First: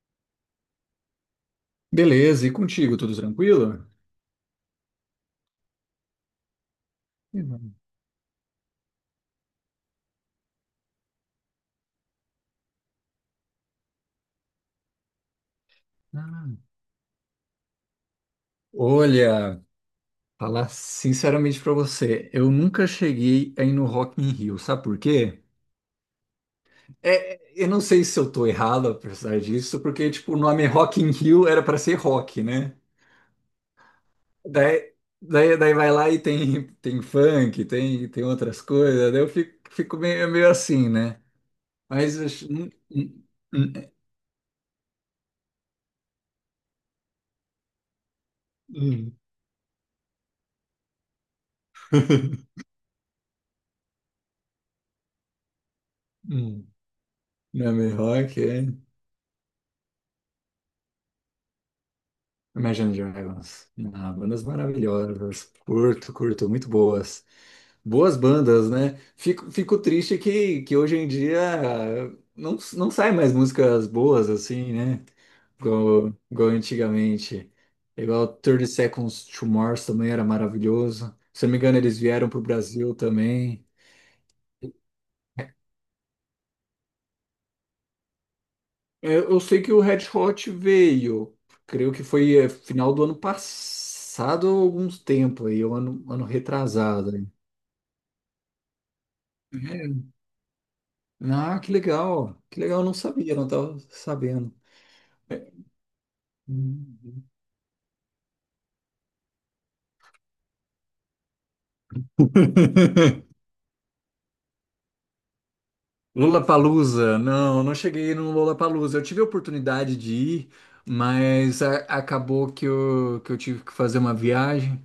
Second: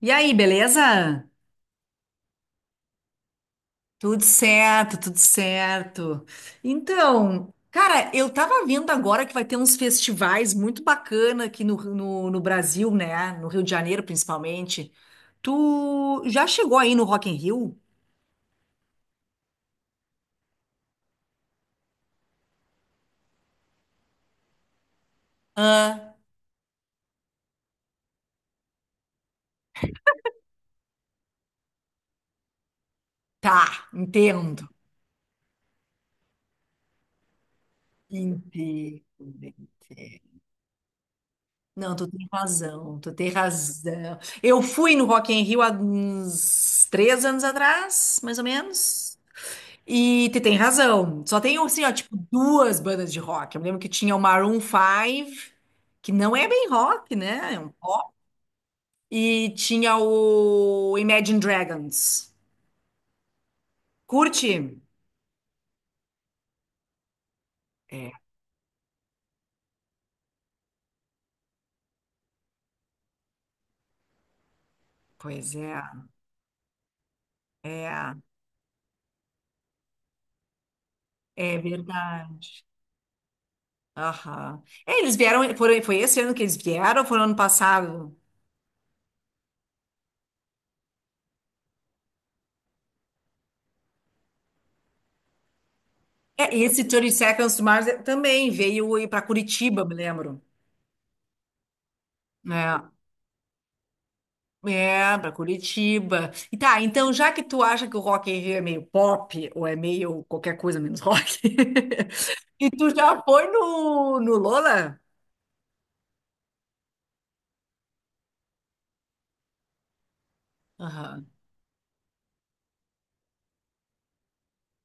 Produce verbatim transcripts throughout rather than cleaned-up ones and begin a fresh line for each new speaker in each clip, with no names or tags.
E aí, beleza?
Beleza, e contigo, tudo tranquilo?
Tudo certo, tudo certo.
Ih,
Então,
mano.
cara, eu tava vendo agora que vai ter uns festivais muito bacana aqui no, no, no Brasil, né? No Rio de Janeiro, principalmente. Tu já
Ah.
chegou aí no Rock in Rio?
Olha, falar sinceramente pra você, eu nunca cheguei a ir no Rock in Rio, sabe por quê?
Ah,
É, eu não sei se eu tô errado apesar disso, porque tipo, o nome Rock in Rio era pra ser rock, né?
tá, entendo.
Daí, daí, daí vai lá e tem, tem funk, tem, tem outras coisas, daí eu fico,
Entendo.
fico meio, é meio assim, né?
Não, tu
Mas eu
tem
acho- hum,
razão, tu
hum,
tem
hum,
razão. Eu fui no Rock in Rio há uns três anos atrás, mais ou
hum,
menos. E tu tem razão. Só tem, assim, ó, tipo, duas bandas de rock. Eu me lembro que tinha o Maroon five, que não é
hum.
bem rock, né? É um
Nome
pop.
rock, é.
E tinha o Imagine Dragons.
Imagine Dragons. Ah, bandas
Curte?
maravilhosas. Curto, curto, muito boas.
É,
Boas bandas, né? Fico, fico triste que, que hoje em dia ah, não, não sai mais músicas boas assim, né?
pois é.
Igual, igual antigamente.
É,
Igual thirty Seconds to Mars também era maravilhoso. Se eu não
é
me engano, eles vieram para o
verdade.
Brasil também.
Aham. É, eles vieram, foram, foi esse ano que eles vieram, ou foi no ano passado?
Eu, eu sei que o Red Hot veio, creio que foi eh, final do ano passado, alguns tempo aí, ou ano, ano
É, e esse thirty
retrasado.
Seconds to Mars também veio para Curitiba, me
Né?
lembro.
Ah, que legal. Que
É.
legal, eu não sabia, não estava sabendo.
É, pra Curitiba. E tá, então
Hum.
já que tu acha que o Rock in Rio é meio pop, ou é meio qualquer coisa menos rock, e tu já foi no, no Lola?
Lollapalooza, não, não cheguei no Lollapalooza. Eu tive a oportunidade de ir,
Aham.
mas a- acabou que eu, que eu tive que fazer uma viagem,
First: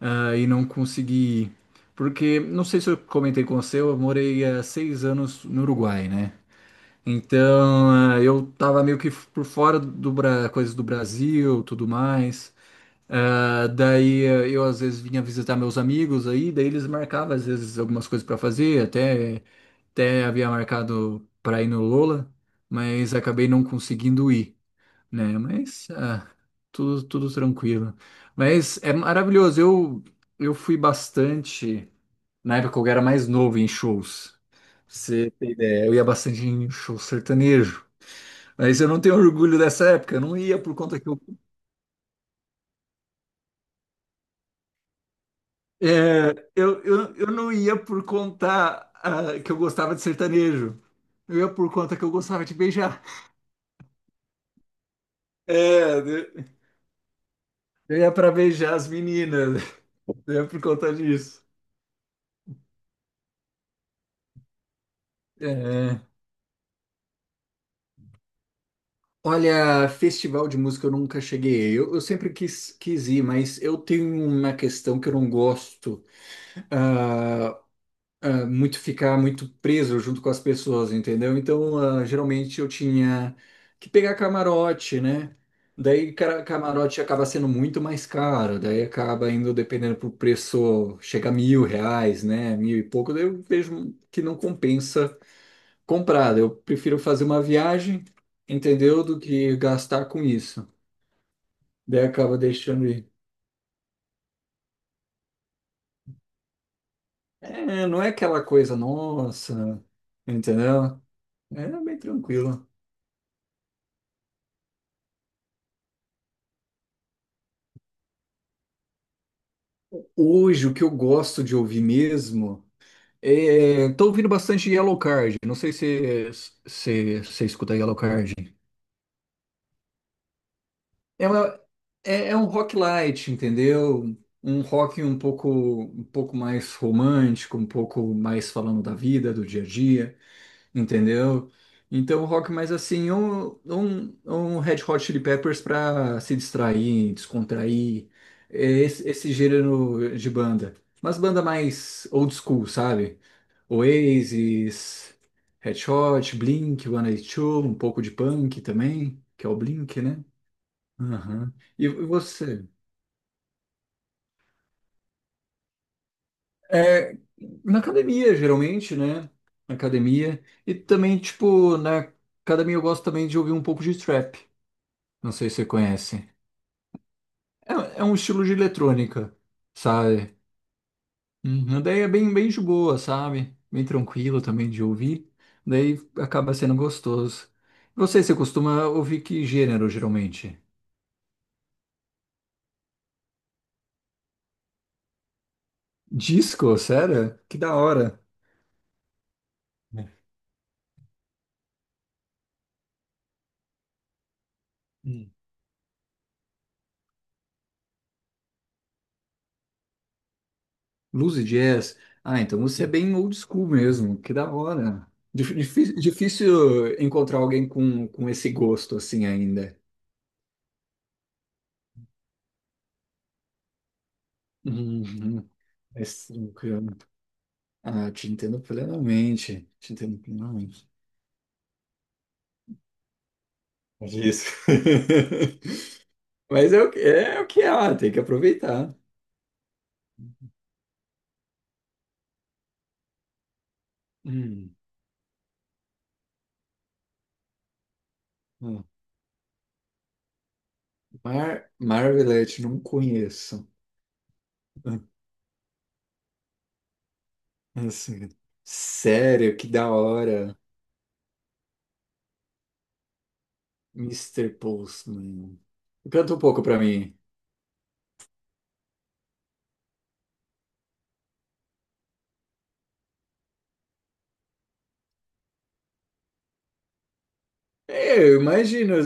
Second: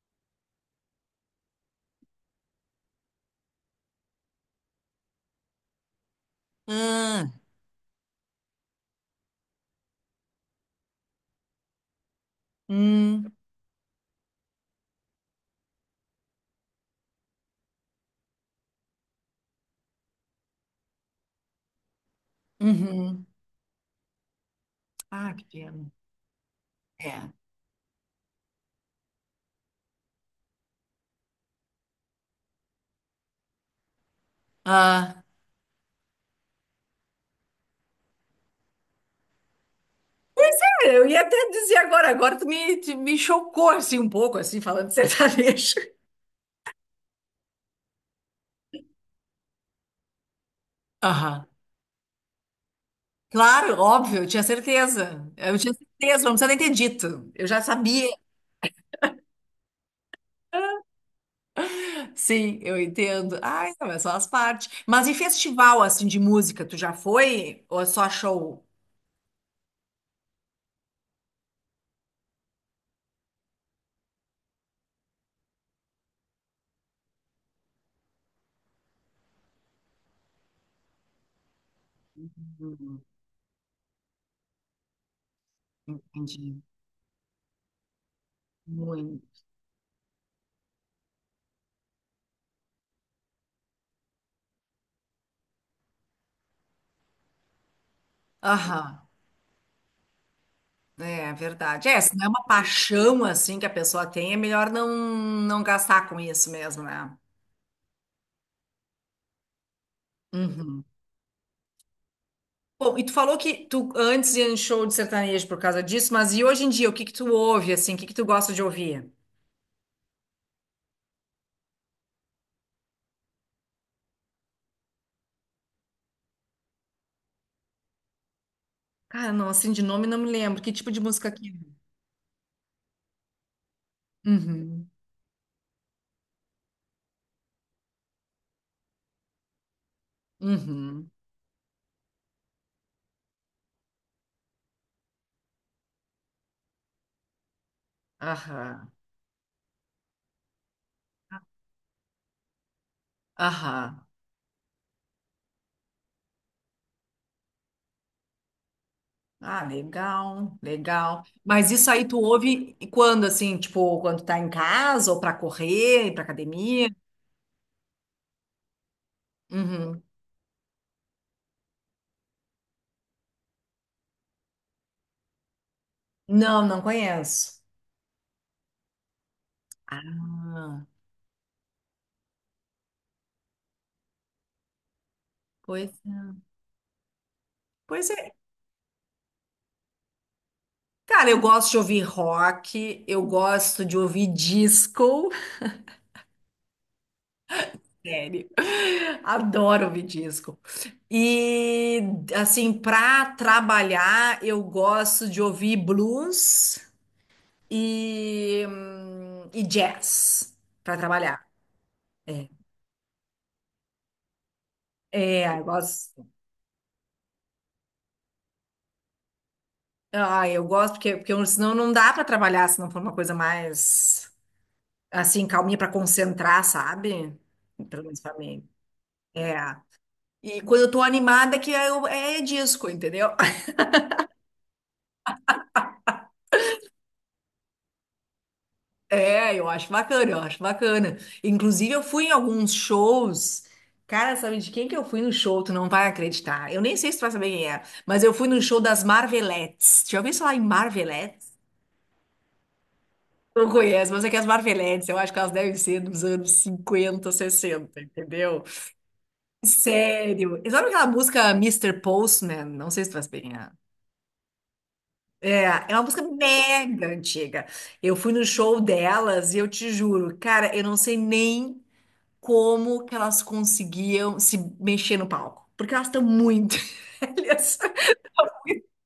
ah, e não consegui ir. Porque, não sei se eu comentei com você, eu morei há seis anos no Uruguai, né?
Ah,
Então, ah, eu tava meio que por fora do, Bra- coisas do Brasil, tudo mais.
hum,
Ah, daí eh, eu às vezes vinha visitar meus amigos aí, daí eles marcavam às vezes algumas coisas para fazer, até até havia marcado para ir no Lola, mas
uhum.
acabei não conseguindo ir,
Ah,
né?
que
Mas
pena.
ah, tudo
É.
tudo tranquilo. Mas é maravilhoso. Eu eu fui bastante na época que eu era mais novo em shows. Pra
Ah,
você ter ideia, eu ia bastante em show sertanejo. Mas eu não tenho orgulho dessa época, eu não ia por
é,
conta
eu
que eu.
ia até dizer agora, agora tu me, tu me chocou assim um pouco, assim, falando de sertanejo.
É, eu, eu, eu não ia por conta ah, que eu gostava de sertanejo. Eu
Aham.
ia por conta que eu gostava de beijar.
Claro, óbvio, eu tinha certeza. Eu tinha certeza,
É,
não precisa nem ter dito. Eu já
eu
sabia.
ia para beijar as meninas. Eu ia por conta disso.
Sim, eu entendo. Ai, não, mas só as partes. Mas e festival,
É.
assim, de música, tu já foi? Ou é só show?
Olha, festival de música eu nunca cheguei. Eu, eu sempre quis, quis ir, mas eu tenho uma questão que eu não gosto. ah, muito ficar muito preso junto com as pessoas, entendeu? Então, ah, geralmente eu
Hum,
tinha que pegar camarote, né? Daí cara,
Entendi.
camarote acaba sendo muito mais caro, daí acaba
Muito.
indo dependendo pro preço, chega a mil reais, né? Mil e pouco, daí eu vejo que não compensa comprar. Daí eu prefiro fazer uma viagem, entendeu?
Aham,
Do que gastar com isso.
é é verdade. É,
Daí
se não é
acaba
uma
deixando ir.
paixão, assim, que a pessoa tem, é melhor não, não gastar com isso mesmo, né?
É, não é aquela coisa, nossa,
Uhum.
entendeu? É bem tranquilo.
Bom, e tu falou que tu antes ia em show de sertanejo por causa disso, mas e hoje em dia, o que que tu ouve, assim, o que que tu gosta de ouvir?
Hoje, o que eu gosto de ouvir mesmo é. Tô ouvindo bastante Yellow Card. Não sei se você se, se escuta Yellow Card.
Cara, não, assim, de nome não me lembro. Que tipo de
É,
música que
uma-
é?
é, é um rock light, entendeu? Um
Uhum,
rock um pouco, um pouco mais romântico, um pouco mais falando da vida, do dia a dia,
uhum,
entendeu? Então, um rock mais assim, um, um, um Red Hot Chili Peppers para se distrair, descontrair. É
aham,
esse, esse gênero de banda. Mas banda mais old school, sabe?
aham.
Oasis, Red Hot, Blink, one eighty two, um pouco de punk também, que é o
Ah,
Blink, né?
legal, legal.
Aham.
Mas
E
isso
e
aí tu
você?
ouve quando, assim, tipo, quando tá em casa ou pra correr, ir pra academia?
É, na academia, geralmente, né? Na
Uhum.
academia. E também, tipo, na academia eu gosto também de ouvir um pouco de trap. Não sei se você conhece.
Não, não conheço.
É, é um estilo de eletrônica, sabe?
Ah,
Uhum, daí é bem, bem de boa, sabe? Bem tranquilo também de ouvir.
pois
Daí
é.
acaba sendo gostoso. E
Pois
Você,
é.
você costuma ouvir que gênero, geralmente?
Cara, eu gosto de ouvir rock, eu gosto de ouvir disco.
Disco, sério? Que da hora.
Sério. Adoro ouvir
É.
disco. E, assim, pra trabalhar, eu gosto
Hum.
de ouvir blues e, hum, e jazz pra
Blues
trabalhar.
e jazz. Ah, então você é, sim, bem old school mesmo. Que da hora. Dif-
É, eu
difí-
gosto.
Difícil encontrar alguém com, com, esse gosto assim ainda.
Ah, eu gosto porque, porque eu- senão não dá pra trabalhar se não for uma coisa mais assim,
Uhum,
calminha pra
mas
concentrar,
tranquilo.
sabe? Pelo
Ah,
menos
te
pra
entendo
mim. É.
plenamente. Te entendo
E quando
plenamente.
eu tô animada, que eu, é disco, entendeu?
Mas é isso. Mas é o que é, o que é lá, tem que aproveitar.
É, eu acho bacana, eu acho bacana. Inclusive, eu fui em alguns shows. Cara, sabe de
Hum,
quem que eu fui no show? Tu não vai acreditar. Eu nem sei se tu vai saber quem é, mas eu fui no show
hum.
das Marvelettes. Já ouviu falar em Marvelettes?
Mar Marvelette, não conheço.
Não conhece, mas é que as Marvelettes,
Hum,
eu acho que elas devem ser dos anos cinquenta, sessenta,
Assim,
entendeu?
sério, que da hora.
Sério. E sabe aquela música mister Postman? Não sei se tu faz bem. a-
Mister
É,
Postman.
é é uma música
Canta um pouco pra
mega
mim.
antiga. Eu fui no show delas e eu te juro, cara, eu não sei nem como que elas conseguiam se mexer no palco. Porque elas estão muito velhas.
É, eu imagino.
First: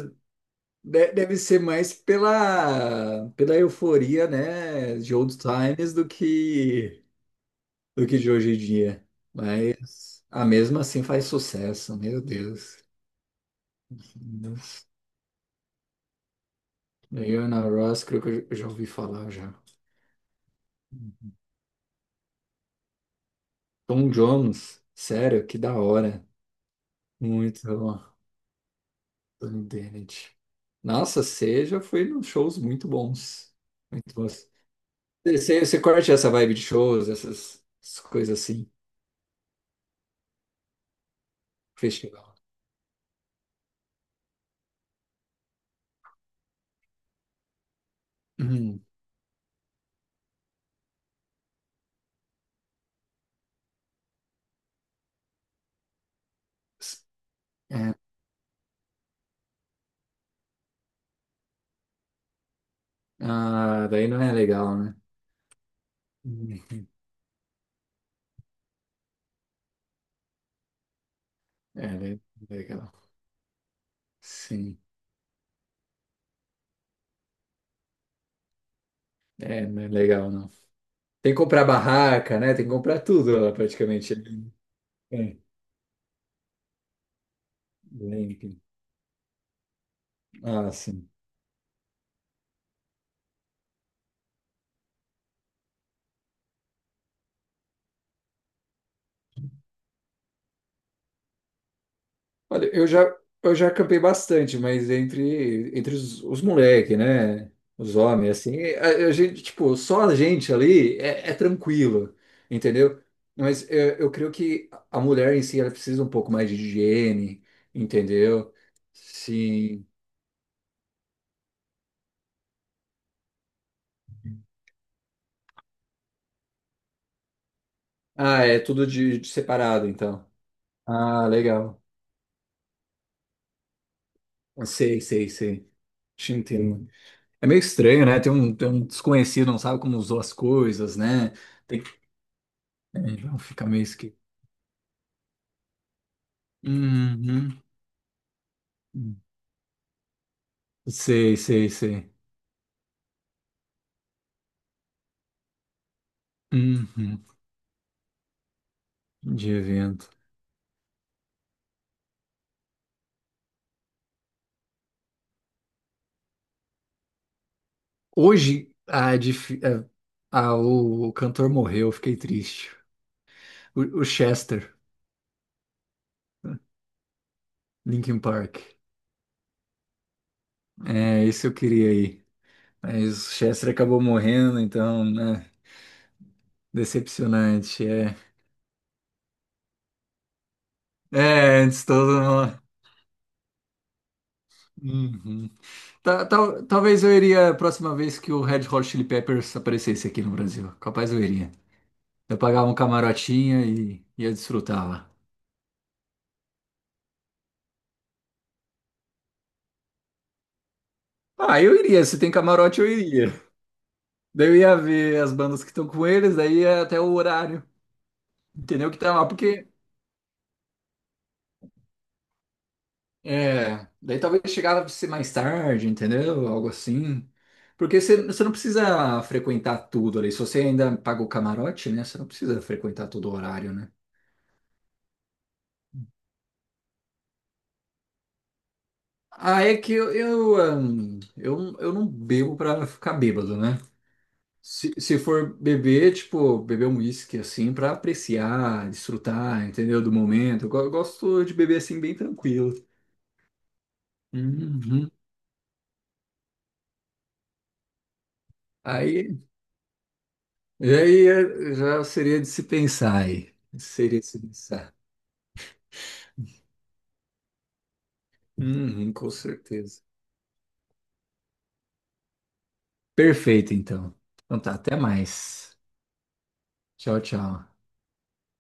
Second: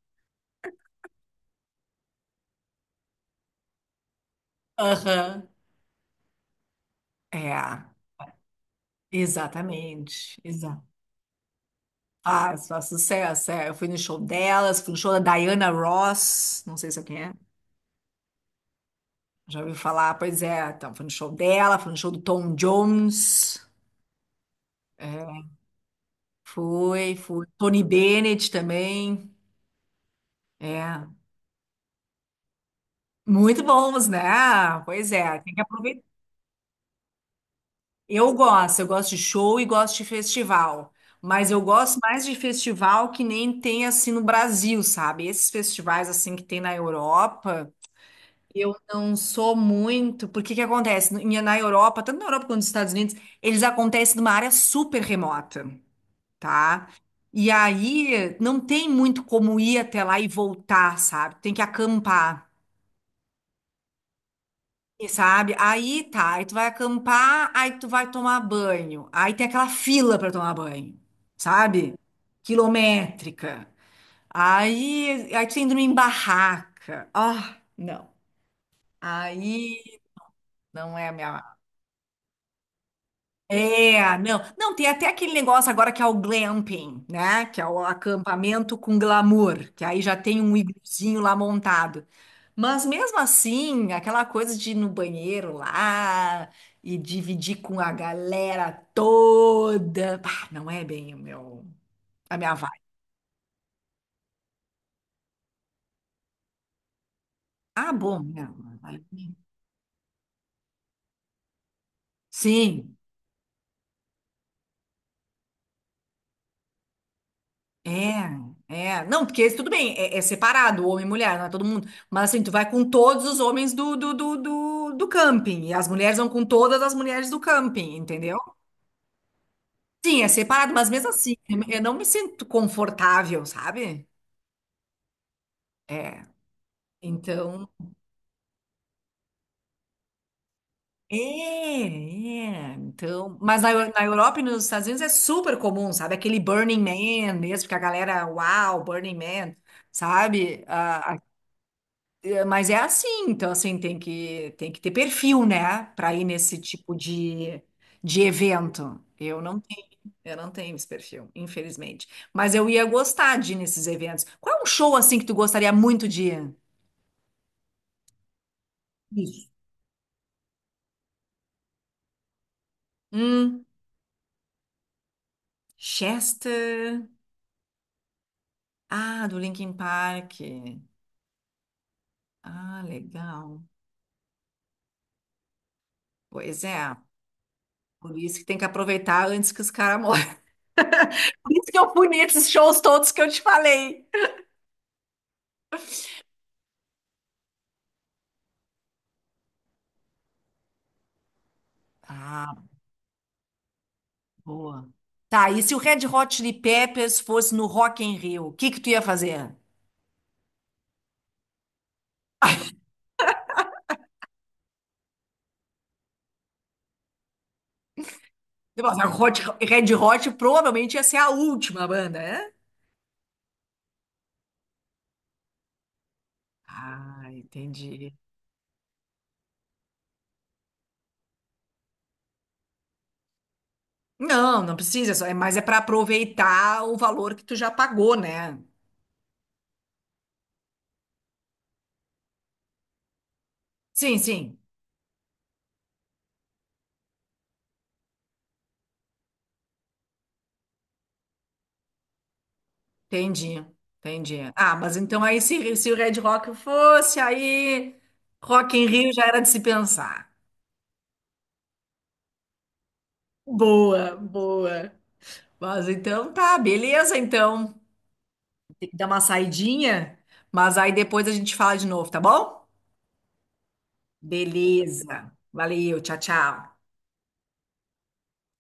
de- Deve ser mais pela, pela, euforia, né, de old
Aham.
times do que,
É,
do que de hoje em dia.
exatamente.
A mesma assim faz sucesso, meu
Ah,
Deus.
só sucesso, é. Eu fui no show delas,
Nossa.
fui no show da Diana Ross, não sei se é quem é,
Diana Ross, creio que eu já ouvi falar já.
já ouviu falar, pois é, então, fui no show dela, fui no show do Tom Jones,
Tom Jones,
é,
sério, que da hora.
fui, fui,
Muito
Tony
bom,
Bennett também,
Tony Bennett.
é,
Nossa, você já foi nos shows muito bons.
muito bons,
Muito
né?
bons.
Pois é,
Você,
tem que
você você
aproveitar.
curte essa vibe de shows, essas essas
Eu
coisas assim,
gosto, eu gosto de show e gosto de festival, mas eu gosto mais de
festival.
festival que nem tem assim no Brasil, sabe? Esses festivais assim que tem na Europa, eu
Uhum.
não sou muito, porque que acontece? No- em- Na Europa, tanto na Europa quanto nos Estados Unidos, eles acontecem numa área super remota, tá? E
É,
aí não tem muito como ir até lá e voltar, sabe? Tem que acampar,
ah, daí não é legal, né?
e sabe? Aí tá, aí tu vai
Uhum.
acampar, aí tu vai tomar banho. Aí tem aquela fila para tomar banho,
É,
sabe?
le- legal.
Quilométrica.
Sim,
Aí, aí tu indo em barraca. Ah, não.
é, não é
Aí
legal, não.
não é a
Tem que
minha.
comprar barraca, né? Tem que comprar tudo lá, praticamente.
É, não. Não, tem até aquele
É.
negócio agora que é o glamping, né? Que é o
bem-
acampamento com glamour, que aí já tem um
Ah, sim.
igluzinho lá montado. Mas mesmo assim, aquela coisa de ir no banheiro lá e dividir com a galera toda, bah, não é bem o meu, a minha
Olha,
vibe.
eu já, eu já acampei bastante, mas entre, entre os, os moleque, né?
Ah,
Os
bom,
homens,
né?
assim, a, a gente, tipo, só a gente ali é, é tranquilo,
Sim.
entendeu? Mas eu eu, creio que a mulher em si, ela precisa um pouco mais de higiene,
É,
entendeu?
é. Não, porque tudo
Sim.
bem, é, é separado, homem e mulher, não é todo mundo. Mas assim, tu vai com todos os homens do, do, do, do, do camping. E as mulheres vão com todas as mulheres do camping, entendeu?
Ah, é tudo de, de separado,
Sim,
então.
é separado, mas mesmo
Ah,
assim, eu
legal.
não me sinto confortável, sabe?
Sei, sei, sei.
É.
Te entendo. É meio
Então.
estranho, né? Tem um, tem um desconhecido, não sabe como usou as coisas,
É,
né? Tem que.
é.
É,
Então.
então
Mas
fica
na,
meio
Eu- na
esquisito.
Europa e nos Estados Unidos é super comum, sabe? Aquele Burning Man
Uhum.
mesmo, que a galera, uau, Burning Man, sabe? Ah,
Sei, sei, sei.
mas é assim, então assim, tem que, tem que ter perfil, né, para ir nesse tipo
Uhum.
de, de evento. Eu
De
não tenho,
evento.
eu não tenho esse perfil, infelizmente. Mas eu ia gostar de ir nesses eventos. Qual é um show assim que tu gostaria muito de ir?
Hoje, a,
Isso.
dif- a- a- o, o cantor morreu, eu fiquei triste.
Hum,
O, o Chester,
Chester.
Linkin Park.
Ah, do Linkin Park.
É, isso eu queria ir.
Ah,
Mas o
legal.
Chester acabou morrendo, então, né?
Pois é.
Decepcionante, é.
Por isso que tem que aproveitar antes que os caras morram. Por
É,
isso que
antes
eu fui
todo
nesses
mundo.
shows todos que eu te falei.
Uhum. Ta- tal- talvez eu iria a próxima vez que o Red Hot Chili Peppers aparecesse aqui no Brasil. Capaz eu iria. Eu
Ah.
pagava um camarotinho e ia desfrutar
Boa.
lá.
Tá, e se o Red Hot Chili Peppers fosse no Rock in Rio, o que que tu ia fazer?
Ah, eu iria. Se tem camarote, eu iria. Daí eu ia ver as bandas que estão com eles, daí ia até o horário, entendeu? Que
Nossa,
tá lá,
Hot-
porque.
Red Hot provavelmente ia ser a última banda, né?
É. Daí talvez chegava a ser mais tarde, entendeu? Algo
Ah,
assim. Porque
entendi.
você você não precisa frequentar tudo ali. Se você ainda paga o camarote, né? Você não precisa frequentar todo o horário, né?
Não, não precisa, só- é- mas é para aproveitar o valor que tu já pagou, né?
Ah, é que eu, eu, ahn, eu, eu não bebo pra ficar bêbado, né?
Sim, sim,
Se, se for beber, tipo, beber um uísque assim pra apreciar, desfrutar, entendeu? Do momento. Eu, go- eu gosto de beber assim bem tranquilo.
entendi, entendi. Ah, mas
Uhum.
então aí se, se o Red Rock fosse, aí Rock in Rio já
Aí,
era de se pensar.
e aí é- já seria de se pensar aí.
Boa,
Seria de se
boa.
pensar.
Mas então tá, beleza então. Dá
Uhum,
uma
com certeza.
saidinha, mas aí depois a gente fala de novo, tá bom?
Perfeito, então. Então tá, até
Beleza.
mais.
Valeu, tchau, tchau.
Tchau, tchau.